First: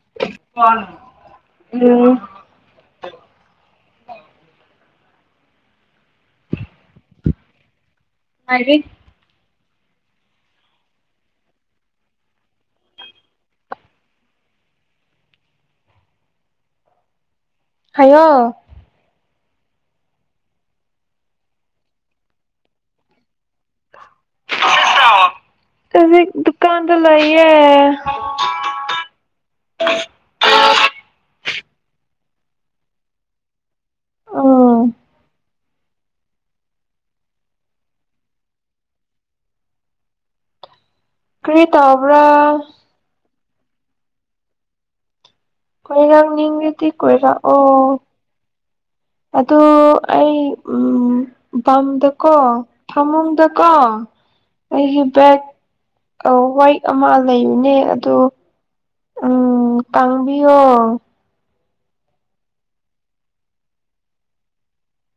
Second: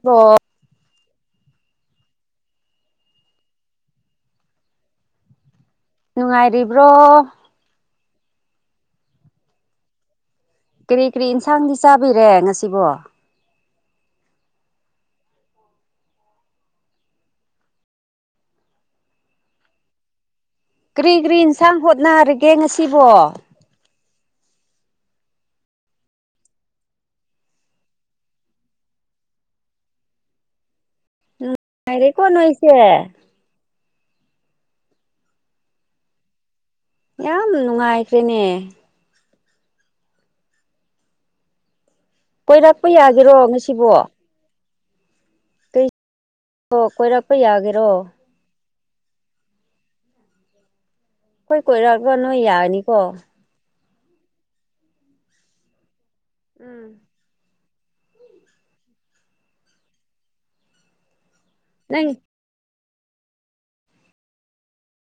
ꯕꯣ ꯀ ꯎꯝ ꯅꯨꯡꯉꯥꯏꯔꯤꯕ꯭ꯔꯣ ꯃꯥꯦ ꯀꯔꯤ ꯀꯔꯤ ꯏꯟꯁꯥꯡꯗꯤ ꯆꯥꯕꯤꯔꯦ ꯉꯁꯤꯕꯣ ꯍꯥꯏꯌꯣ ꯀꯔꯤ ꯀ꯭ꯔꯤ ꯏꯟꯁꯥꯡ ꯍꯣꯠꯅꯔꯒꯦ ꯉꯁꯤꯕꯣ ꯑ ꯁꯥ ꯑꯖꯤ ꯗꯨꯀꯥꯟ ꯇ ꯂꯥꯏꯌꯦ [inaudible] ꯅꯨꯡꯉꯥꯏꯔꯦꯀꯣ ꯅꯣꯏꯁꯦ ꯑ ꯌꯥꯝ ꯅꯨꯡꯉꯥꯏꯈ꯭ꯔꯦꯅꯦ ꯀ꯭ꯔꯤ ꯇꯧ ꯀꯣꯏꯔꯥꯛꯄ ꯌꯥꯒꯦꯔꯣ ꯉꯁꯤꯕꯣ ꯀꯩꯁꯨ ꯀꯣꯏꯔꯛ ꯅꯤꯡꯔꯗꯤ ꯀꯣꯏꯔꯛꯄ ꯀꯣꯏꯔꯛ ꯑꯣ ꯌꯥꯒꯦꯔꯣ ꯑꯗꯣ ꯑꯩ ꯎꯝ ꯎꯝ ꯑꯩꯈꯣꯏ ꯀꯣꯏꯔꯛꯑꯒ ꯕꯝꯗꯀꯣ ꯅꯣꯏ ꯌꯥꯅꯤꯀꯣ ꯐꯃꯨꯡꯗꯀꯣ ꯑꯩꯒꯤ ꯕꯦꯛ ꯑ ꯋꯥꯏꯠ ꯎꯝ ꯑꯃ ꯂꯩꯕꯅꯦ ꯑꯗꯣ ꯎꯝ ꯀꯥꯡꯕꯤꯌꯣ ꯅꯪ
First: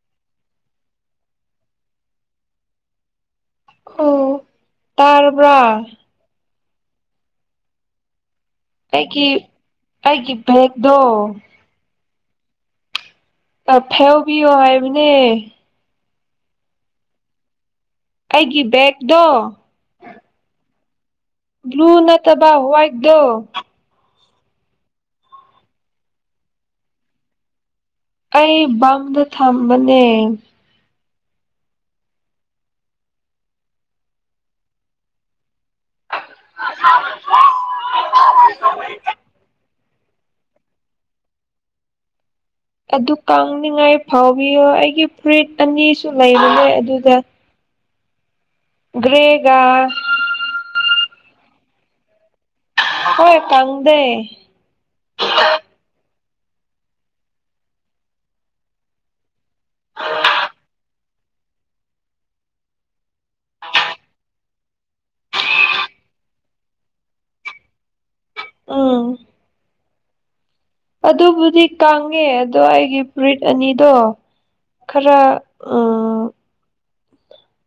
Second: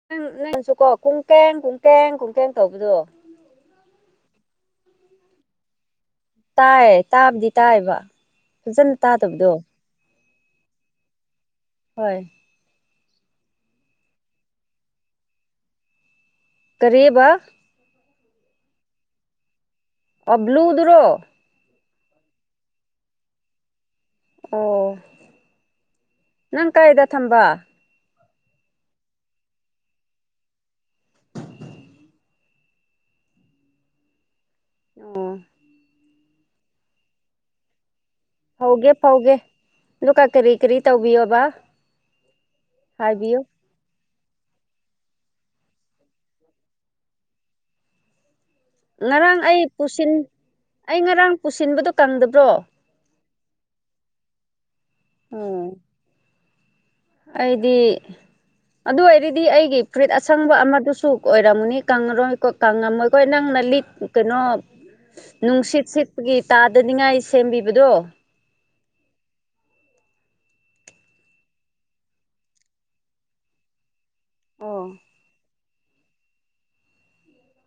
ꯅꯪ ꯅꯪꯁꯨꯀꯣ ꯀꯨꯡꯀꯦꯡ ꯀꯨꯡꯀꯦꯡ ꯀꯨꯡꯀꯦꯡ ꯇꯧꯕꯗꯣ ꯑꯣ ꯇꯥꯔꯕ ꯇꯥꯏ ꯇꯥꯕꯗꯤ ꯇꯥꯏꯕ ꯐꯖꯅ ꯑꯩꯀꯤ ꯇꯥꯗꯕꯗꯣ ꯑꯩꯒꯤ ꯄ꯭ꯂꯦꯛꯗꯣ ꯍꯣꯏ ꯑ ꯐꯦꯜꯕꯤꯌꯣ ꯍꯥꯏꯕꯅꯦ ꯀꯔꯤꯕꯥ ꯑꯩꯒꯤ ꯕꯦꯒꯗꯣ ꯑꯕ꯭ꯂꯨꯗꯨꯔꯣ ꯕ꯭ꯂꯨ ꯅꯠꯇꯕ ꯍ꯭ꯋꯥꯏꯠꯗꯣ ꯑꯣ ꯅꯪ ꯀꯥꯏꯗ ꯊꯝꯕ ꯑꯩ ꯕꯝꯗ ꯊꯝꯕꯅꯦ ꯑꯣ [inaudible] ꯐꯧꯒꯦ ꯐꯧꯒꯦ ꯗꯨꯀ ꯀꯔꯤ ꯀꯔꯤ ꯇꯧꯕꯤꯌꯣꯕ ꯑꯗꯨ ꯍꯥꯏꯕꯤꯌꯨ ꯀꯪꯅꯤꯡꯉꯥꯏ ꯐꯥꯎꯕꯤꯌꯣ ꯑꯩꯒꯤ ꯐꯨꯔꯤꯠ ꯑꯅꯤꯁꯨ ꯂꯩꯕꯅꯦ ꯑꯗꯨꯗ ꯉꯔꯥꯡ ꯒ꯭ꯔꯦꯒ ꯑꯩ ꯄꯨꯁꯤꯟ ꯑꯩ ꯉꯔꯥꯡ ꯄꯨꯁꯤꯟꯕꯗꯨꯣ ꯀꯪꯗꯕ꯭ꯔꯣ ꯍꯣꯏ ꯀꯪꯗꯦ ꯑ ꯑꯩꯗꯤ ꯑꯗꯨ ꯑꯣꯏꯔꯗꯤ ꯑꯩꯒꯤ ꯐꯨꯔꯤꯠ ꯑꯁꯪꯕ ꯑꯃꯗꯨꯁꯨ ꯁꯨꯛ ꯑꯣꯏꯔꯝꯃꯨꯅꯤ ꯀꯪꯉꯔꯣꯏ ꯀꯣ ꯀꯪꯉꯝꯃꯣꯏꯀꯣꯏ ꯅꯪꯅ ꯂꯤꯠꯀꯅꯣ ꯅꯨꯡꯁꯤꯠ ꯁꯤꯠꯄꯒꯤ ꯇꯥꯗꯅꯤꯡꯉꯥꯏ ꯁꯦꯝꯕꯤꯕꯗꯣ ꯑ ꯑꯗꯨꯕꯨꯗꯤ ꯀꯪꯉꯦ ꯑꯗꯣ ꯑꯩꯒꯤ ꯐꯔꯤꯠ ꯑꯅꯤꯗꯣ ꯑꯣ ꯈꯔ ꯑ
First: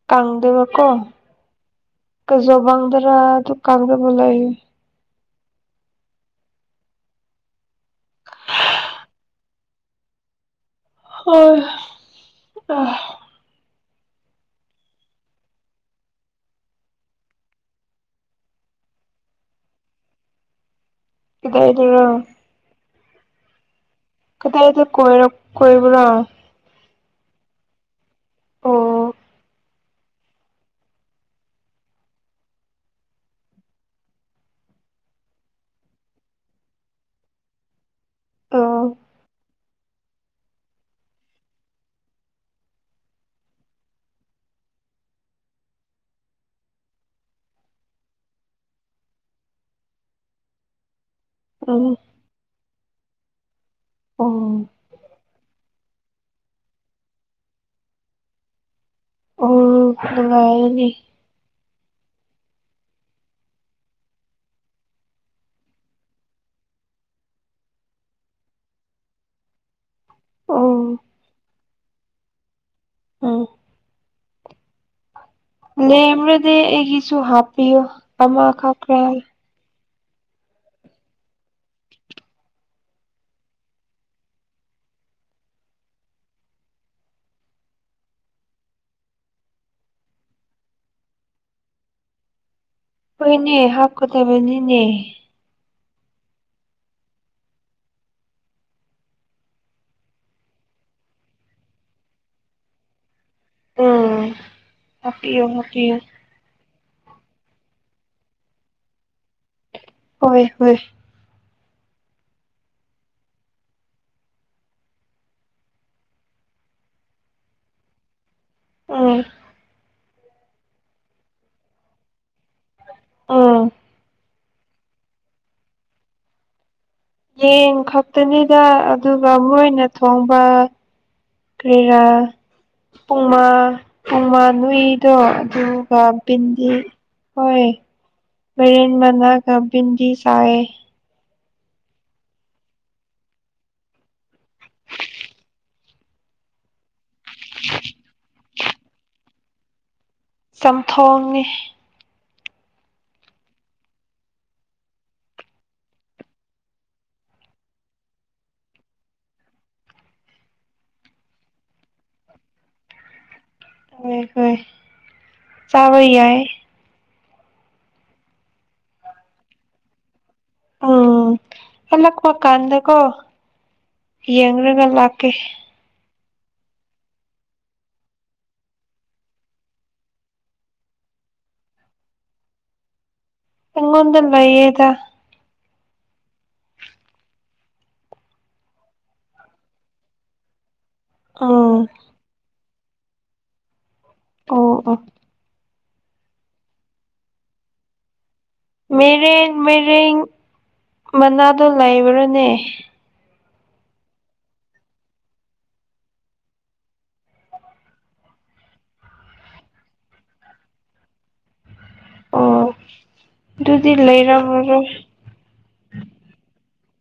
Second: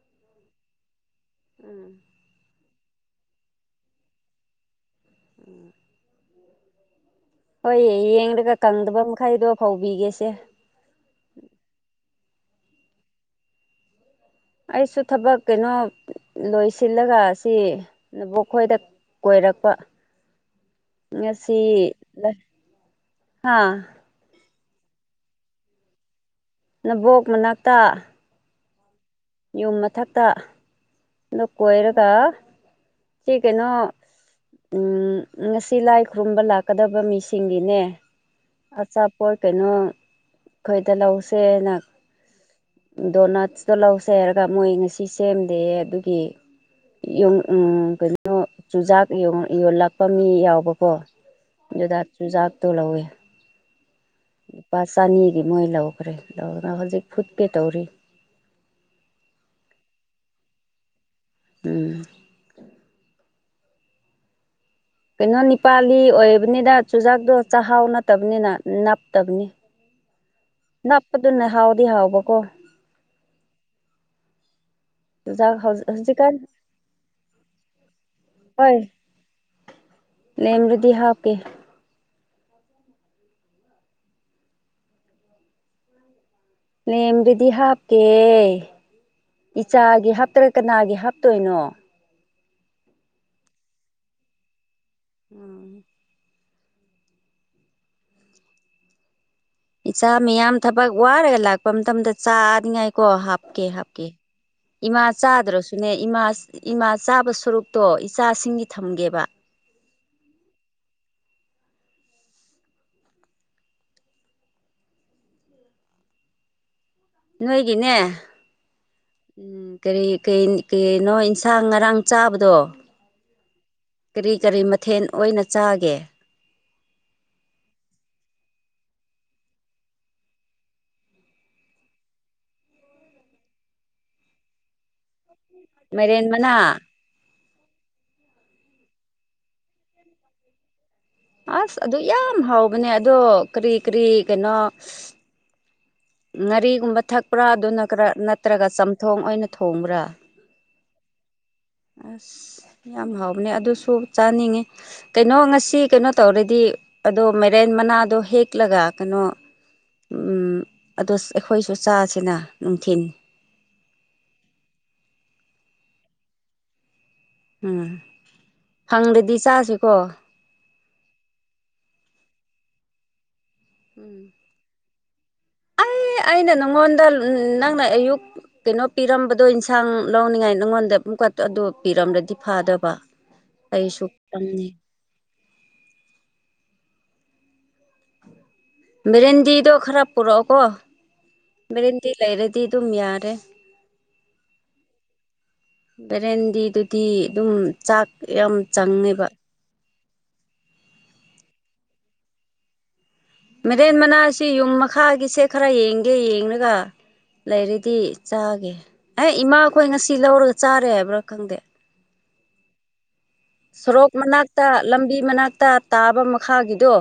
ꯀꯪꯗꯕꯀꯣ ꯎꯝ ꯀꯖꯣꯕꯪꯗ ꯔꯥ ꯗꯨ ꯀꯪꯗꯕ ꯂꯩꯑꯦ ꯍꯣꯏ ꯌꯦꯡꯔꯒ ꯀꯪꯗꯕ ꯃꯈꯩꯗꯣ ꯐꯧꯕꯤꯒꯦꯁꯦ ꯍꯣꯏ ꯑꯥꯍ ꯑꯩꯁꯨ ꯊꯕꯛ ꯀꯩꯅꯣ ꯂꯣꯏꯁꯤꯜꯂꯒ ꯑꯁꯤ ꯅꯕꯣꯛ ꯈꯣꯏꯗ ꯀꯣꯏꯔꯛꯄ ꯉꯁꯤ ꯀꯗꯥꯏꯗꯔ ꯂ ꯍꯥꯥ ꯀꯗꯥꯏꯗ ꯀꯣꯏꯔꯛ ꯀꯣꯏꯕꯔꯥ ꯅꯕꯣꯛ ꯃꯅꯥꯛꯇ ꯑꯣ ꯌꯨꯝ ꯃꯊꯛꯇ [unintelligible] ꯅ ꯀꯣꯏꯔꯒ ꯁꯤ ꯀꯩꯅꯣ ꯎꯝ ꯉꯁꯤ ꯂꯥꯏ ꯈꯨꯔꯨꯝꯕ ꯂꯥꯛꯀꯗꯕ ꯃꯤꯁꯤꯡꯒꯤꯅꯦ ꯑꯣ ꯑꯆꯥꯄꯠ ꯀꯩꯅꯣ ꯑꯩꯈꯣꯏꯗ ꯂꯧꯁꯦꯅ ꯗꯣꯅꯠꯁꯇ ꯂꯧꯁꯦ ꯁꯔꯒ ꯃꯣꯏ ꯉꯁꯤ ꯁꯦꯝꯗꯦ ꯑꯗꯨꯒꯤ ꯎ ꯀꯩꯅꯣ ꯆꯨꯖꯥꯛ ꯌꯣꯜꯂꯛꯄ ꯃꯤ ꯌꯥꯎꯕꯀꯣ ꯎꯝ ꯗ ꯆꯖꯕ ꯊꯣ ꯂꯧ ꯑꯣ ꯂꯨꯄꯥ ꯆꯅꯤꯒꯤ ꯃꯣꯏ ꯂꯧꯈ꯭ꯔꯦ ꯂꯧꯗꯅ ꯍꯧꯖꯤꯛ ꯐꯨꯠꯀꯦ ꯇꯧꯔꯤ ꯑꯣ ꯂꯉꯅꯤ ꯎꯝ ꯀꯩꯅꯣ ꯅꯤꯄꯥꯂꯤ ꯑꯣꯏꯕꯅꯤꯅ ꯆꯨꯖꯥꯛꯇꯣ ꯆꯥꯛꯍꯥꯎ ꯅꯠꯇꯕꯅꯤꯅ ꯅꯞꯇꯕꯅꯤ ꯑꯣ ꯅꯄ ꯑꯗꯨꯅ ꯍꯥꯎꯗꯤ ꯍꯥꯎꯕꯀꯣ ꯑ ꯆꯨꯖꯥꯛ ꯍꯧꯖꯤꯛꯀꯥꯟ ꯂꯦꯝꯕ꯭ꯔꯗꯤ ꯑꯩꯒꯤꯁꯨ ꯍꯥꯞꯄꯤꯌꯨ ꯑꯃꯈꯛꯈ꯭ꯔꯦ ꯅꯦꯃꯗꯤ ꯍꯥꯞꯀꯦ ꯂꯦꯝꯗꯨꯗꯤ ꯍꯥꯞꯀꯦ ꯏꯆꯥꯒꯤ ꯍꯥꯞꯇꯔꯥ ꯀꯅꯥꯒꯤ ꯍꯥꯞꯇꯣꯏꯅꯣ ꯑꯩ ꯍꯣꯏꯅꯦ ꯍꯥꯞꯀꯗꯕꯅꯤꯅꯦ ꯑꯝ ꯏꯆꯥ ꯃꯤꯌꯥꯝ ꯊꯕꯛ ꯋꯥꯔꯒ ꯂꯥꯛꯄ ꯃꯇꯝꯗ ꯆꯥꯅꯤꯡꯉꯥꯏꯀꯣ ꯍꯥꯞꯀꯦ ꯍꯥꯞꯀꯦ ꯎꯝ ꯏꯃꯥ ꯍꯥꯞꯄꯤꯌꯨ ꯆꯥꯗ꯭ꯔꯁꯨꯅꯦ ꯍꯥꯞꯄꯤꯌꯨ ꯏꯃꯥ ꯏꯃꯥ ꯆꯥꯕ ꯁꯔꯨꯛ ꯇꯣ ꯏꯆꯥꯁꯤꯡꯒꯤ ꯊꯝꯒꯦꯕ ꯍꯣꯏ ꯍꯣꯏ ꯅꯣꯏꯒꯤꯅꯦ ꯎꯝ ꯎ ꯀꯔꯤ ꯀꯩꯅꯣ ꯏꯟꯁꯥꯡ ꯉꯔꯥꯡ ꯆꯥꯕꯗꯣ ꯎꯝ ꯀꯔꯤ ꯀꯔꯤ ꯃꯊꯦꯜ ꯑꯣꯏꯅ ꯆꯥꯒꯦ ꯌꯦꯟ ꯈꯛꯇꯅꯤꯗ ꯑꯗꯨꯒ ꯃꯣꯏꯅ ꯊꯣꯡꯕ ꯀꯦꯔꯥ ꯄꯨꯡꯃꯥ ꯄꯃꯥ ꯅꯨꯏꯗꯣ ꯇꯒ ꯃꯥꯏꯔꯦꯟ ꯃꯅꯥ ꯄꯗꯤ ꯍꯣꯏ ꯃ ꯃꯅꯥꯕꯤꯟꯗꯤꯁꯥꯏꯦ [inaudible] ꯑꯁ ꯑꯗꯨ ꯌꯥꯝ ꯍꯥꯎꯕꯅꯦ ꯑꯗꯣ ꯀꯔꯤ ꯀꯔꯤ ꯀꯩꯅꯣ ꯉꯥꯔꯤꯒꯨꯝꯕ ꯊꯛꯄ꯭ꯔꯥ ꯑꯗꯨꯅ ꯈꯔ ꯅꯠꯇ꯭ꯔꯒ ꯆꯝꯊꯣꯡ ꯑꯣꯏꯅ ꯊꯣꯡꯕ꯭ꯔꯥ ꯆꯝꯊꯣꯡꯅꯤ ꯑꯁ ꯌꯥꯝ ꯍꯥꯎꯕꯅꯦ ꯑꯗꯨꯁꯨ ꯆꯥꯅꯤꯡꯉꯤ ꯀꯩꯅꯣ ꯉꯁꯤ ꯀꯩꯅꯣ ꯇꯧꯔꯗꯤ ꯑꯗꯣ ꯃꯦꯔꯦꯟ ꯃꯅꯥꯗꯣ ꯍꯦꯛꯂꯒ ꯀꯩꯅꯣ ꯎ ꯑꯗꯨ ꯑꯩꯈꯣꯏꯁꯨ ꯆꯥꯁꯤꯅ ꯅꯨꯡꯊꯤꯟ ꯍꯦ ꯍꯣꯏ ꯆꯕ ꯌꯥꯏ ꯎꯝ ꯐꯪꯗ꯭ꯔꯗꯤ ꯆꯁꯤꯀꯣ ꯎꯝ ꯍꯜꯂꯛꯄ ꯀꯥꯟꯗꯀꯣ ꯎꯝ ꯌꯦꯡꯂꯒ ꯂꯥꯛꯀꯦ [unintelligible] ꯑꯦ ꯑꯩꯅ ꯅꯪꯉꯣꯟꯗ ꯅꯪꯅ ꯑꯌꯨꯛ ꯀꯩꯅꯣ ꯄꯤꯔꯝꯕꯗꯣ ꯏꯟꯁꯥꯡ ꯂꯧꯅꯤꯡꯉꯥꯏ ꯅꯪꯉꯣꯟꯗ ꯀ ꯑꯗꯨ ꯄꯤꯔꯝꯂꯗꯤ ꯐꯥꯗꯕ ꯑꯩꯁꯨ ꯏꯉꯣꯗ ꯈꯪꯅꯤ ꯂꯩꯌꯦꯗꯥ ꯕꯔꯦꯟꯗꯤꯗꯣ ꯈꯔ ꯄꯨꯔꯛꯑꯣꯀꯣ ꯎꯝ ꯕꯔꯦꯟꯗꯤ ꯂꯩꯔꯗꯤ ꯇꯤ ꯑꯗꯨꯝ ꯌꯥꯔꯦ ꯑꯣ ꯑꯣ ꯕꯦꯔꯦꯟꯗꯤꯗꯨꯗꯤ ꯑꯗꯨꯝ ꯆꯥꯛ ꯌꯥꯝ ꯆꯪꯉꯦꯕ ꯃꯩꯔꯦꯡ ꯃꯅꯥꯗꯣ ꯂꯩꯕ꯭ꯔꯥꯅꯦ ꯃꯦꯔꯦꯟ ꯃꯅꯥꯁꯤ ꯌꯨꯝ ꯃꯈꯥꯒꯤꯁꯦ ꯈꯔ ꯌꯦꯡꯒꯦ ꯌꯦꯡꯑꯒ ꯂꯩꯔꯗꯤ ꯆꯥꯒꯦ ꯑꯦ ꯏꯃꯥꯈꯣꯏ ꯉꯁꯤ ꯂꯧꯔꯒ ꯆꯥꯔꯦ ꯍꯥꯏꯕ꯭ꯔꯥ ꯈꯪꯗꯦ ꯑꯣ ꯑꯗꯨꯗꯤ ꯁꯣꯔꯣꯛ ꯃꯅꯥꯛꯇ ꯂꯩꯔꯝꯃꯔꯣꯏ ꯂꯝꯕꯤ ꯃꯅꯥꯛꯇ ꯇꯥꯕ ꯃꯈꯥꯒꯤꯗꯣ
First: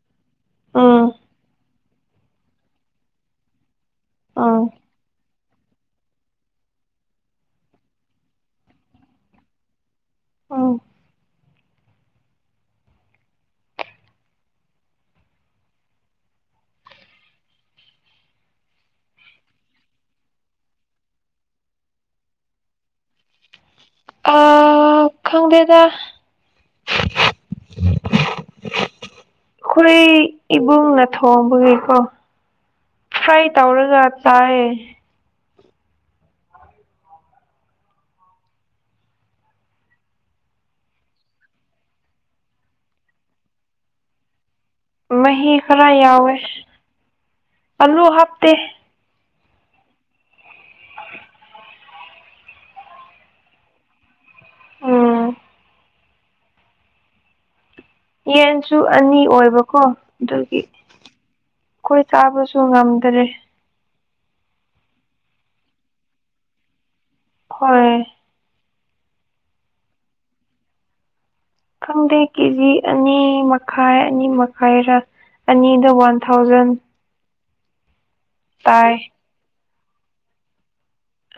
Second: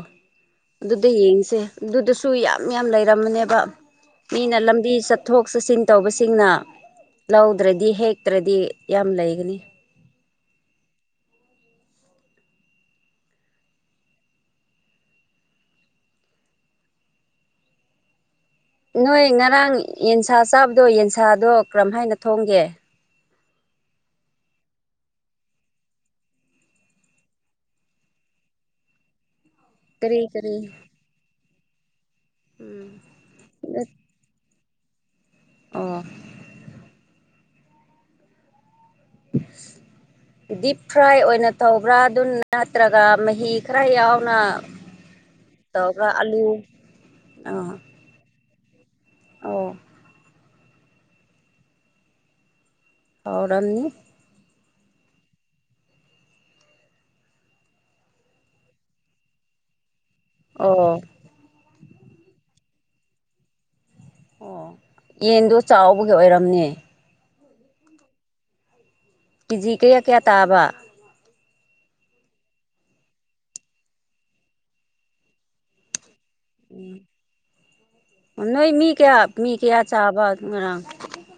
ꯑꯗꯨꯗ ꯎꯝ ꯌꯦꯡꯁꯦ ꯑꯗꯨꯗꯁꯨ ꯌꯥꯝ ꯌꯥꯝ ꯂꯩꯔꯝꯝꯕꯅꯦꯕ ꯃꯤꯅ ꯎꯝ ꯂꯝꯕꯤ ꯆꯠ ꯆꯠꯊꯣꯛ ꯆꯠꯁꯤꯟ ꯇꯧꯕꯁꯤꯡꯅ ꯂꯧꯗ꯭ꯔꯗꯤ ꯍꯦꯛꯇ꯭ꯔꯗꯤ ꯌꯥꯝ ꯂꯩꯒꯅꯤ ꯑꯝ ꯅꯣꯏ ꯉꯔꯥꯡ ꯌꯦꯟꯁꯥ ꯆꯥꯕꯗꯣ ꯌꯦꯟꯁꯥꯗꯣ ꯀꯔꯝ ꯍꯥꯏꯅ ꯊꯣꯡꯒꯦ ꯑ ꯈꯪꯗꯦꯗ ꯑꯩꯈꯣꯢ ꯀꯔꯤ ꯀꯔꯤ ꯏꯕꯨꯡꯅ ꯊꯣꯡꯕꯒꯤꯀꯣ ꯎꯝ ꯐ꯭ꯔꯥꯏ ꯇꯧꯔꯒ ꯆꯥꯏꯌꯦ ꯑꯣ [unintelligible] ꯗꯤꯞ ꯐ꯭ꯔꯥꯏ ꯑꯣꯏꯅ ꯇꯧꯕ꯭ꯔꯥ ꯑꯗꯨ ꯅꯠꯇ꯭ꯔꯒ ꯃꯍꯤ ꯈꯔ ꯌꯥꯎꯅ ꯃꯍꯤ ꯈꯔ ꯇꯧꯕ꯭ꯔꯥ ꯌꯥꯎꯋꯦ ꯑꯂꯨ ꯑꯥ ꯑꯂꯨ ꯍꯥꯞꯇꯦ ꯑꯣ [inaudible] ꯍꯧꯔꯝꯅꯤ ꯑꯥ ꯌꯦꯟꯁꯨ ꯑꯅꯤ ꯑꯣꯏꯕꯀꯣ ꯑꯗꯨꯒꯤ ꯑꯣ ꯑꯩꯈꯣꯏ ꯆꯥꯕꯁꯨ ꯉꯝꯗ꯭ꯔꯦ ꯑꯣ ꯌꯦꯟꯗꯣ ꯆꯥꯎꯕꯒꯤ ꯑꯣꯏꯔꯝꯅꯦ ꯍꯣꯏ ꯀꯦꯖꯤ ꯀꯌꯥ ꯀꯌꯥ ꯇꯥꯕ ꯈꯪꯗꯦ ꯀꯦꯖꯤ ꯑꯅꯤ ꯃꯈꯥꯏ ꯑꯅꯤ ꯃꯈꯥꯏꯔꯥ ꯑꯅꯤꯗ ꯋꯥꯟ ꯊꯥꯎꯖꯟ ꯅꯣꯏ ꯃꯤ ꯇꯥꯏ ꯀꯌꯥ ꯃꯤ ꯀꯌꯥ ꯆꯥꯕ ꯉꯔꯥꯡ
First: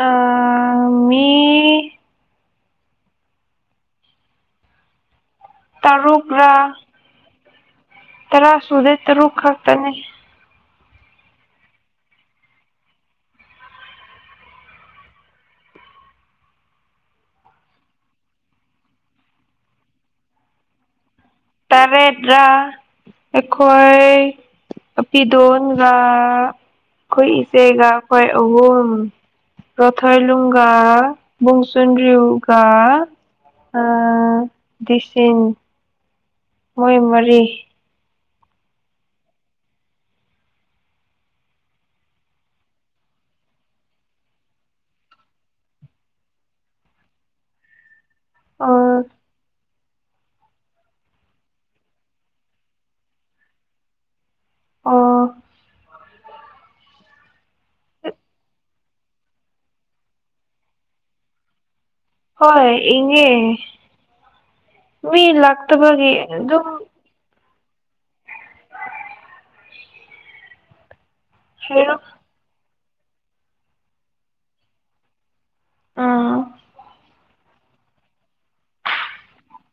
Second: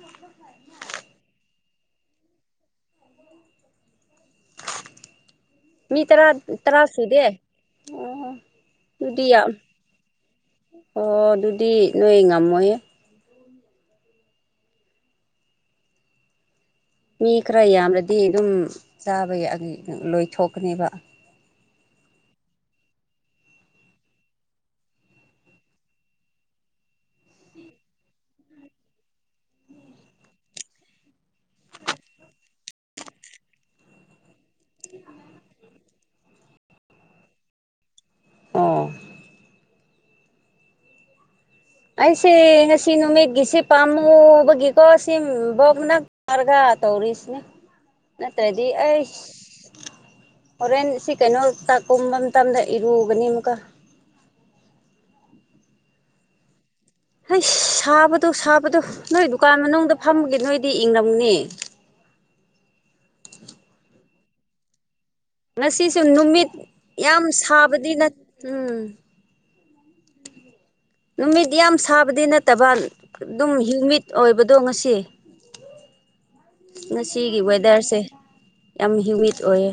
ꯑꯥ ꯃꯤ ꯃꯤ ꯇꯔꯥ ꯇꯔꯥꯥ ꯁꯨꯗꯦ ꯑꯣ ꯇꯥꯁꯨꯗꯦ ꯑꯗꯨꯗꯤ ꯇꯥꯔꯨꯛ ꯌꯥꯝ ꯈꯛꯇꯅꯦ ꯑꯣ ꯑꯗꯨꯗꯤ ꯅꯣꯏ ꯉꯝꯃꯣꯢꯍꯦ ꯃꯤ ꯈꯔ ꯌꯥꯝꯔꯗꯤ ꯑꯗꯨꯝ ꯆꯥꯕ ꯌꯥ ꯂꯣꯏꯊꯣꯛꯀꯅꯦꯕ ꯇꯔꯗ꯭ꯔꯥ ꯑꯩꯈꯣꯏ ꯄꯤꯗꯣꯣꯟꯒ ꯑꯩꯈꯣꯏ ꯏꯆꯦꯒ ꯑꯩꯈꯣꯏ ꯑꯍꯨꯝ ꯔꯊꯥꯏ ꯂꯨꯡꯒꯥ ꯨꯡꯁꯟꯔꯤꯌꯒꯥ ꯑꯁꯟ ꯃꯣꯏ ꯃꯔꯤ ꯑꯣ ꯑꯩꯁꯦ ꯉꯁꯤ ꯅꯨꯃꯤꯠꯒꯤꯁꯤꯦ ꯄꯥꯝꯃꯨꯕꯒꯤꯀꯣ ꯁꯤ ꯕꯣꯛꯅꯔꯒ ꯇꯧꯔꯤꯁꯅꯦ ꯎ ꯅꯠꯇ꯭ꯔꯗꯤ ꯑꯩ ꯍꯣꯔꯦꯟ ꯁꯤ ꯀꯩꯅꯣ ꯇꯥꯛ ꯀꯨꯝꯕ ꯃꯇꯝꯗ ꯏꯔꯨꯒꯅꯤ ꯑꯃꯨꯛꯀ ꯑꯣ ꯍꯣꯏ ꯁꯥꯕꯗꯣ ꯁꯥꯕꯗꯣ ꯅꯣꯏ ꯗꯨꯀꯥꯟ ꯃꯅꯨꯡꯗ ꯐꯝꯃꯒꯤꯦ ꯅꯣꯏꯗꯤ ꯏꯪꯡꯂꯝꯅꯦ ꯍꯣꯏ ꯏꯉꯦ ꯃꯤ ꯂꯥꯛꯇꯕꯒꯤ ꯑꯗꯨꯝ ꯗꯤꯅ ꯎꯝ ꯅꯨꯃꯤꯠ ꯌꯥꯝ ꯍꯥꯏꯔꯣ ꯁꯥꯕꯗꯤ ꯅꯠꯇꯕ ꯑꯗꯨꯝ ꯍ꯭ꯌꯨꯃꯤꯠ ꯑꯣꯏꯕꯗꯣ ꯉꯁꯤ ꯑꯥ ꯉꯁꯤꯒꯤ ꯋꯦꯗꯔꯁꯦ ꯌꯥꯝ ꯍꯤꯌꯨꯃꯤꯠ ꯑꯣꯏꯌꯦ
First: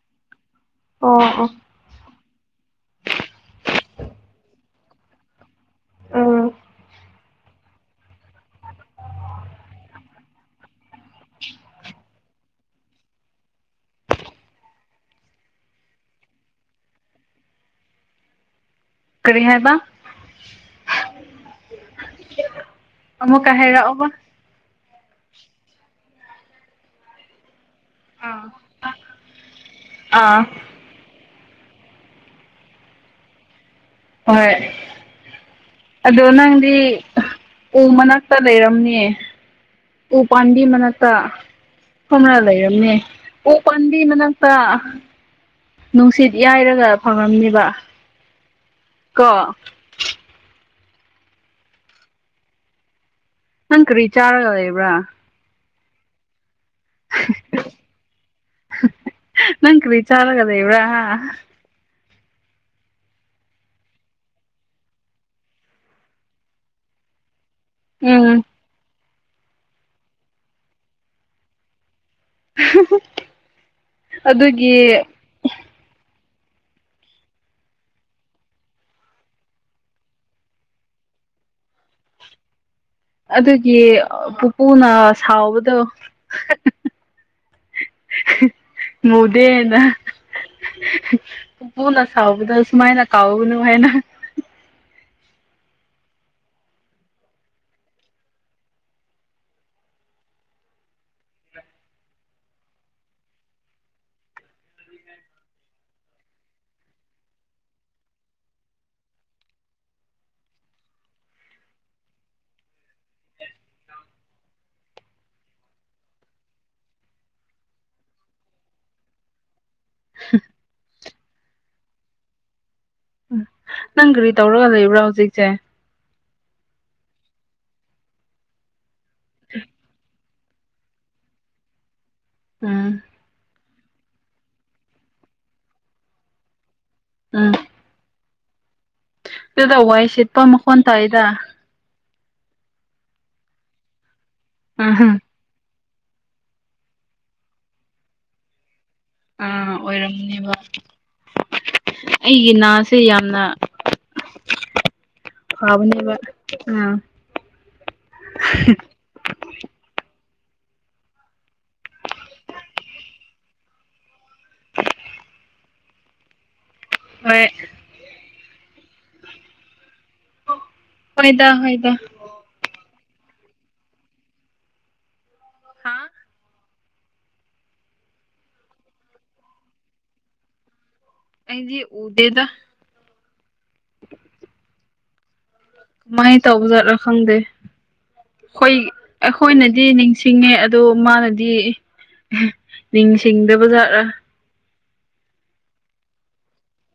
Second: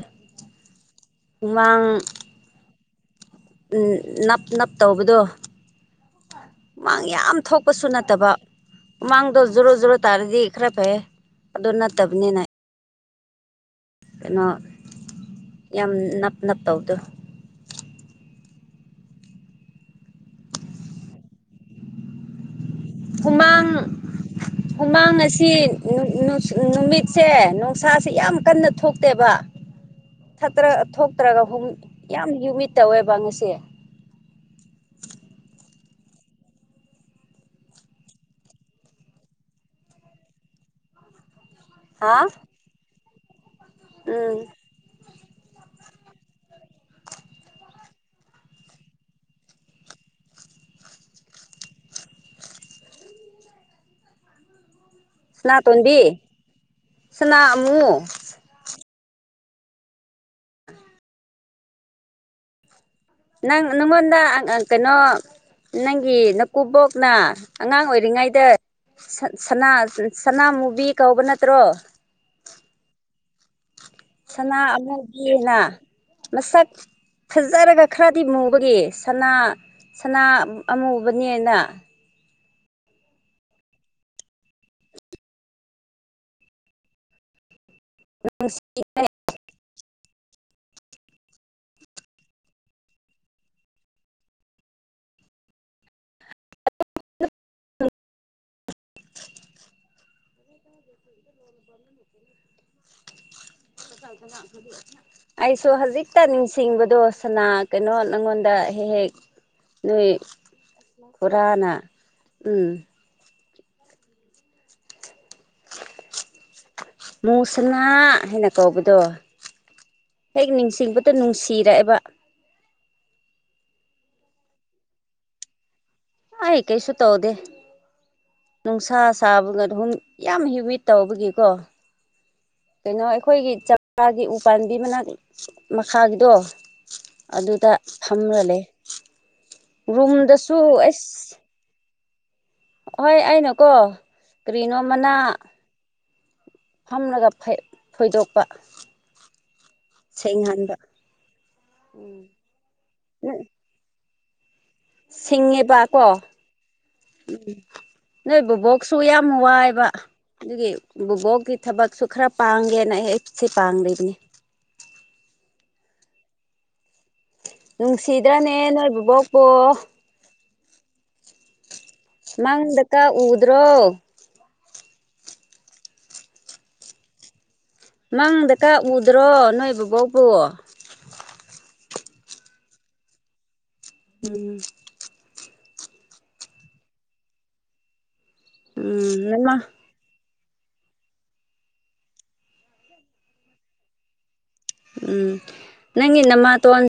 ꯑꯣ ꯑꯣ ꯎꯃꯥꯡ ꯅꯞ ꯅꯞ ꯇꯧꯕꯗꯣ ꯑꯥ ꯍꯨꯃꯥꯡ ꯌꯥꯝ ꯊꯣꯛꯄꯁꯨ ꯅꯠꯇꯕ ꯃꯃꯥꯡꯗꯣ ꯖꯣꯔꯣ ꯖꯣꯔꯣ ꯇꯥꯔꯗꯤ ꯈꯔ ꯐꯩ ꯑꯗꯨ ꯅꯠꯇꯕꯅꯤꯅ ꯀꯩꯅꯣ ꯌꯥꯝ ꯅꯞ ꯅꯞ ꯇꯧꯗꯣ ꯀꯔꯤ ꯍꯥꯏꯕ ꯑꯃꯨꯛꯀ ꯍꯥꯏꯔꯛꯑꯣꯕ ꯍꯃꯥꯡ ꯑꯁꯤ ꯅꯨꯃꯤꯠꯁꯦ ꯎꯁꯥꯁꯦ ꯌꯥꯝ ꯀꯟꯅ ꯊꯣꯛꯇꯦꯕ ꯑꯥ ꯊꯠꯇ꯭ꯔ ꯅꯠꯇ꯭ꯔꯒ ꯍꯍꯨꯝ ꯌꯥꯝ ꯌꯨꯅꯤꯠ ꯇꯧꯋꯦꯕ ꯑꯁꯦ ꯍꯣꯏ ꯑꯗꯣ ꯅꯪꯗꯤ ꯎ ꯃꯅꯥꯛꯇ ꯂꯩꯔꯝꯅꯤ ꯎ ꯄꯥꯝꯕꯤ ꯃꯅꯥꯛꯇ ꯍꯥ ꯈꯣꯔ ꯂꯩꯔꯝꯅꯦ ꯎ ꯄꯥꯝꯕꯤ ꯎꯝ ꯃꯅꯥꯛꯇ ꯅꯨꯡꯁꯤꯠ ꯌꯥꯏꯔꯒ ꯐꯪꯉꯝꯅꯦꯕ ꯀ ꯅꯪ ꯀꯔꯤ ꯆꯥꯔꯒ ꯏꯕ꯭ꯔꯥ ꯁꯅꯥꯇꯣꯟꯕꯤ ꯁꯅꯥ ꯑꯃꯃꯨ ꯅꯪ ꯀꯔꯤ ꯆꯥꯒꯗ ꯏꯕ꯭ꯔꯥ ꯅꯪ ꯅꯉꯣꯟꯗ ꯀꯩꯅꯣ ꯅꯪꯒꯤ ꯅꯀꯨꯕꯣꯛꯅ ꯑꯉꯥꯡ ꯎꯝ ꯑꯣꯏꯔꯤꯉꯩꯗ ꯁꯅꯥꯃꯨꯕꯤ ꯀꯧꯕ ꯅꯠꯇ꯭ꯔꯣ [unintelligible] ꯁꯅꯥ ꯑꯗꯨꯒꯤ ꯑꯃꯅ ꯃꯁꯛ ꯐꯖꯔꯒ ꯈꯔꯗꯤ ꯃꯨꯕꯒꯤ ꯁꯅꯥ ꯁꯅꯥ ꯑꯃꯨꯕꯅꯦꯅ ꯑꯗꯨꯒꯤ ꯄꯨꯄꯨꯅ ꯁꯥꯎꯕꯗꯣ ꯃꯗꯦꯅ ꯄꯨꯄꯨꯅ ꯁꯥꯎꯕꯗ ꯁꯨꯃꯥꯏꯅ ꯀꯥꯎꯅꯨ ꯍꯥꯏꯅ [unintelligible] ꯑ [unintelligible] ꯑꯩꯁꯨ ꯍꯧꯖꯤꯛꯇ ꯅꯤꯡꯁꯤꯡꯕꯗꯣ ꯁꯅꯥ ꯀꯩꯅꯣ ꯅꯪꯉꯣꯟꯗ ꯍꯦꯛ ꯍꯦꯛ ꯅꯣꯏ ꯈꯔꯅꯥ ꯎ [unintelligible] ꯃꯁꯅꯥ ꯍꯟꯅꯀꯣ ꯑꯕꯣꯏꯗ ꯍꯦꯛ ꯅꯤꯡꯁꯤꯡꯕꯗ ꯅꯨꯡꯁꯤꯔꯛꯑꯦꯕ ꯅꯪ ꯀꯔꯤ ꯇꯧꯔꯒ ꯂꯩꯕ꯭ꯔꯥ ꯍꯧꯖꯤꯛꯁꯦ ꯑꯩ ꯀꯩꯁꯨ ꯇꯧꯗꯦ ꯅꯨꯡꯁꯥ ꯁꯥꯕꯒ ꯑꯗꯨꯝ ꯌꯥꯝ ꯍꯤꯋꯤꯠ ꯇꯧꯕꯒꯤꯀꯣ ꯎꯝ ꯀꯩꯅꯣ ꯑꯩꯈꯣꯏꯒꯤ ꯆꯒꯤ ꯎꯄꯥꯥꯝꯕꯤ ꯃꯅꯥꯛ ꯃꯈꯥꯒꯤꯗꯣ ꯎꯝ ꯑꯗꯨꯗ ꯐꯝꯂꯂꯦ ꯑꯗꯨꯗ ꯋꯥꯏꯁꯠꯄ ꯃꯈꯀꯣꯟ ꯇ ꯏꯗ ꯑꯩꯁ ꯍꯣꯏ ꯑꯩꯅꯨꯀꯣ ꯀꯔꯤꯅꯣ ꯃꯅꯥ ꯎꯝ ꯐꯝꯂꯒ ꯊꯣꯏꯗꯣꯛꯄ ꯑ ꯑꯣꯏꯔꯝꯅꯦꯕ ꯑꯩꯒꯤ ꯁꯦ ꯌꯥꯝꯅ ꯁꯤꯡꯉꯦꯕ ꯀꯣ ꯐꯕꯅꯦꯕ ꯑꯥ ꯎꯝ ꯅꯣꯏ ꯕꯕꯣꯛꯁꯨ ꯌꯥꯝ ꯋꯥꯏꯕ ꯑꯗꯨꯒꯤ ꯕꯕꯨꯕꯣꯛꯀꯤ ꯊꯕꯛꯁꯨ ꯈꯔ ꯄꯥꯡꯒꯦꯅ ꯑꯩ ꯑꯩꯁꯦ ꯄꯥꯡꯗ꯭ꯕꯅꯤ ꯍꯣꯏ ꯑꯗꯨ꯭ꯔꯥꯅꯦ ꯅ ꯕꯤꯕꯄꯣ ꯐꯣꯏꯗ ꯍꯣꯏ ꯃꯪꯗꯀ ꯎꯗ꯭ꯔꯣ ꯍꯥꯥ ꯃꯪꯗ ꯀꯥ ꯎꯗ꯭ꯔꯣ ꯅꯣꯏ ꯕꯕꯣꯛꯕ ꯑꯩꯗꯤ ꯎꯗꯦꯗ ꯎꯝ ꯀꯃꯥꯏꯅ ꯇꯧꯕ ꯆꯠꯂꯣ ꯈꯪꯗꯦ ꯑꯩꯈꯣꯏ ꯎꯝ ꯅꯃ ꯑꯩꯈꯣꯏꯅꯗꯤ ꯅꯤꯡ ꯁꯤꯡꯉꯦ ꯑꯗꯣ ꯃꯥꯅꯗꯤ ꯅꯤꯡꯁꯤꯡꯗꯕꯖꯥꯠꯥ ꯎꯝ ꯅꯪ ꯏ ꯅ ꯃꯥ ꯇ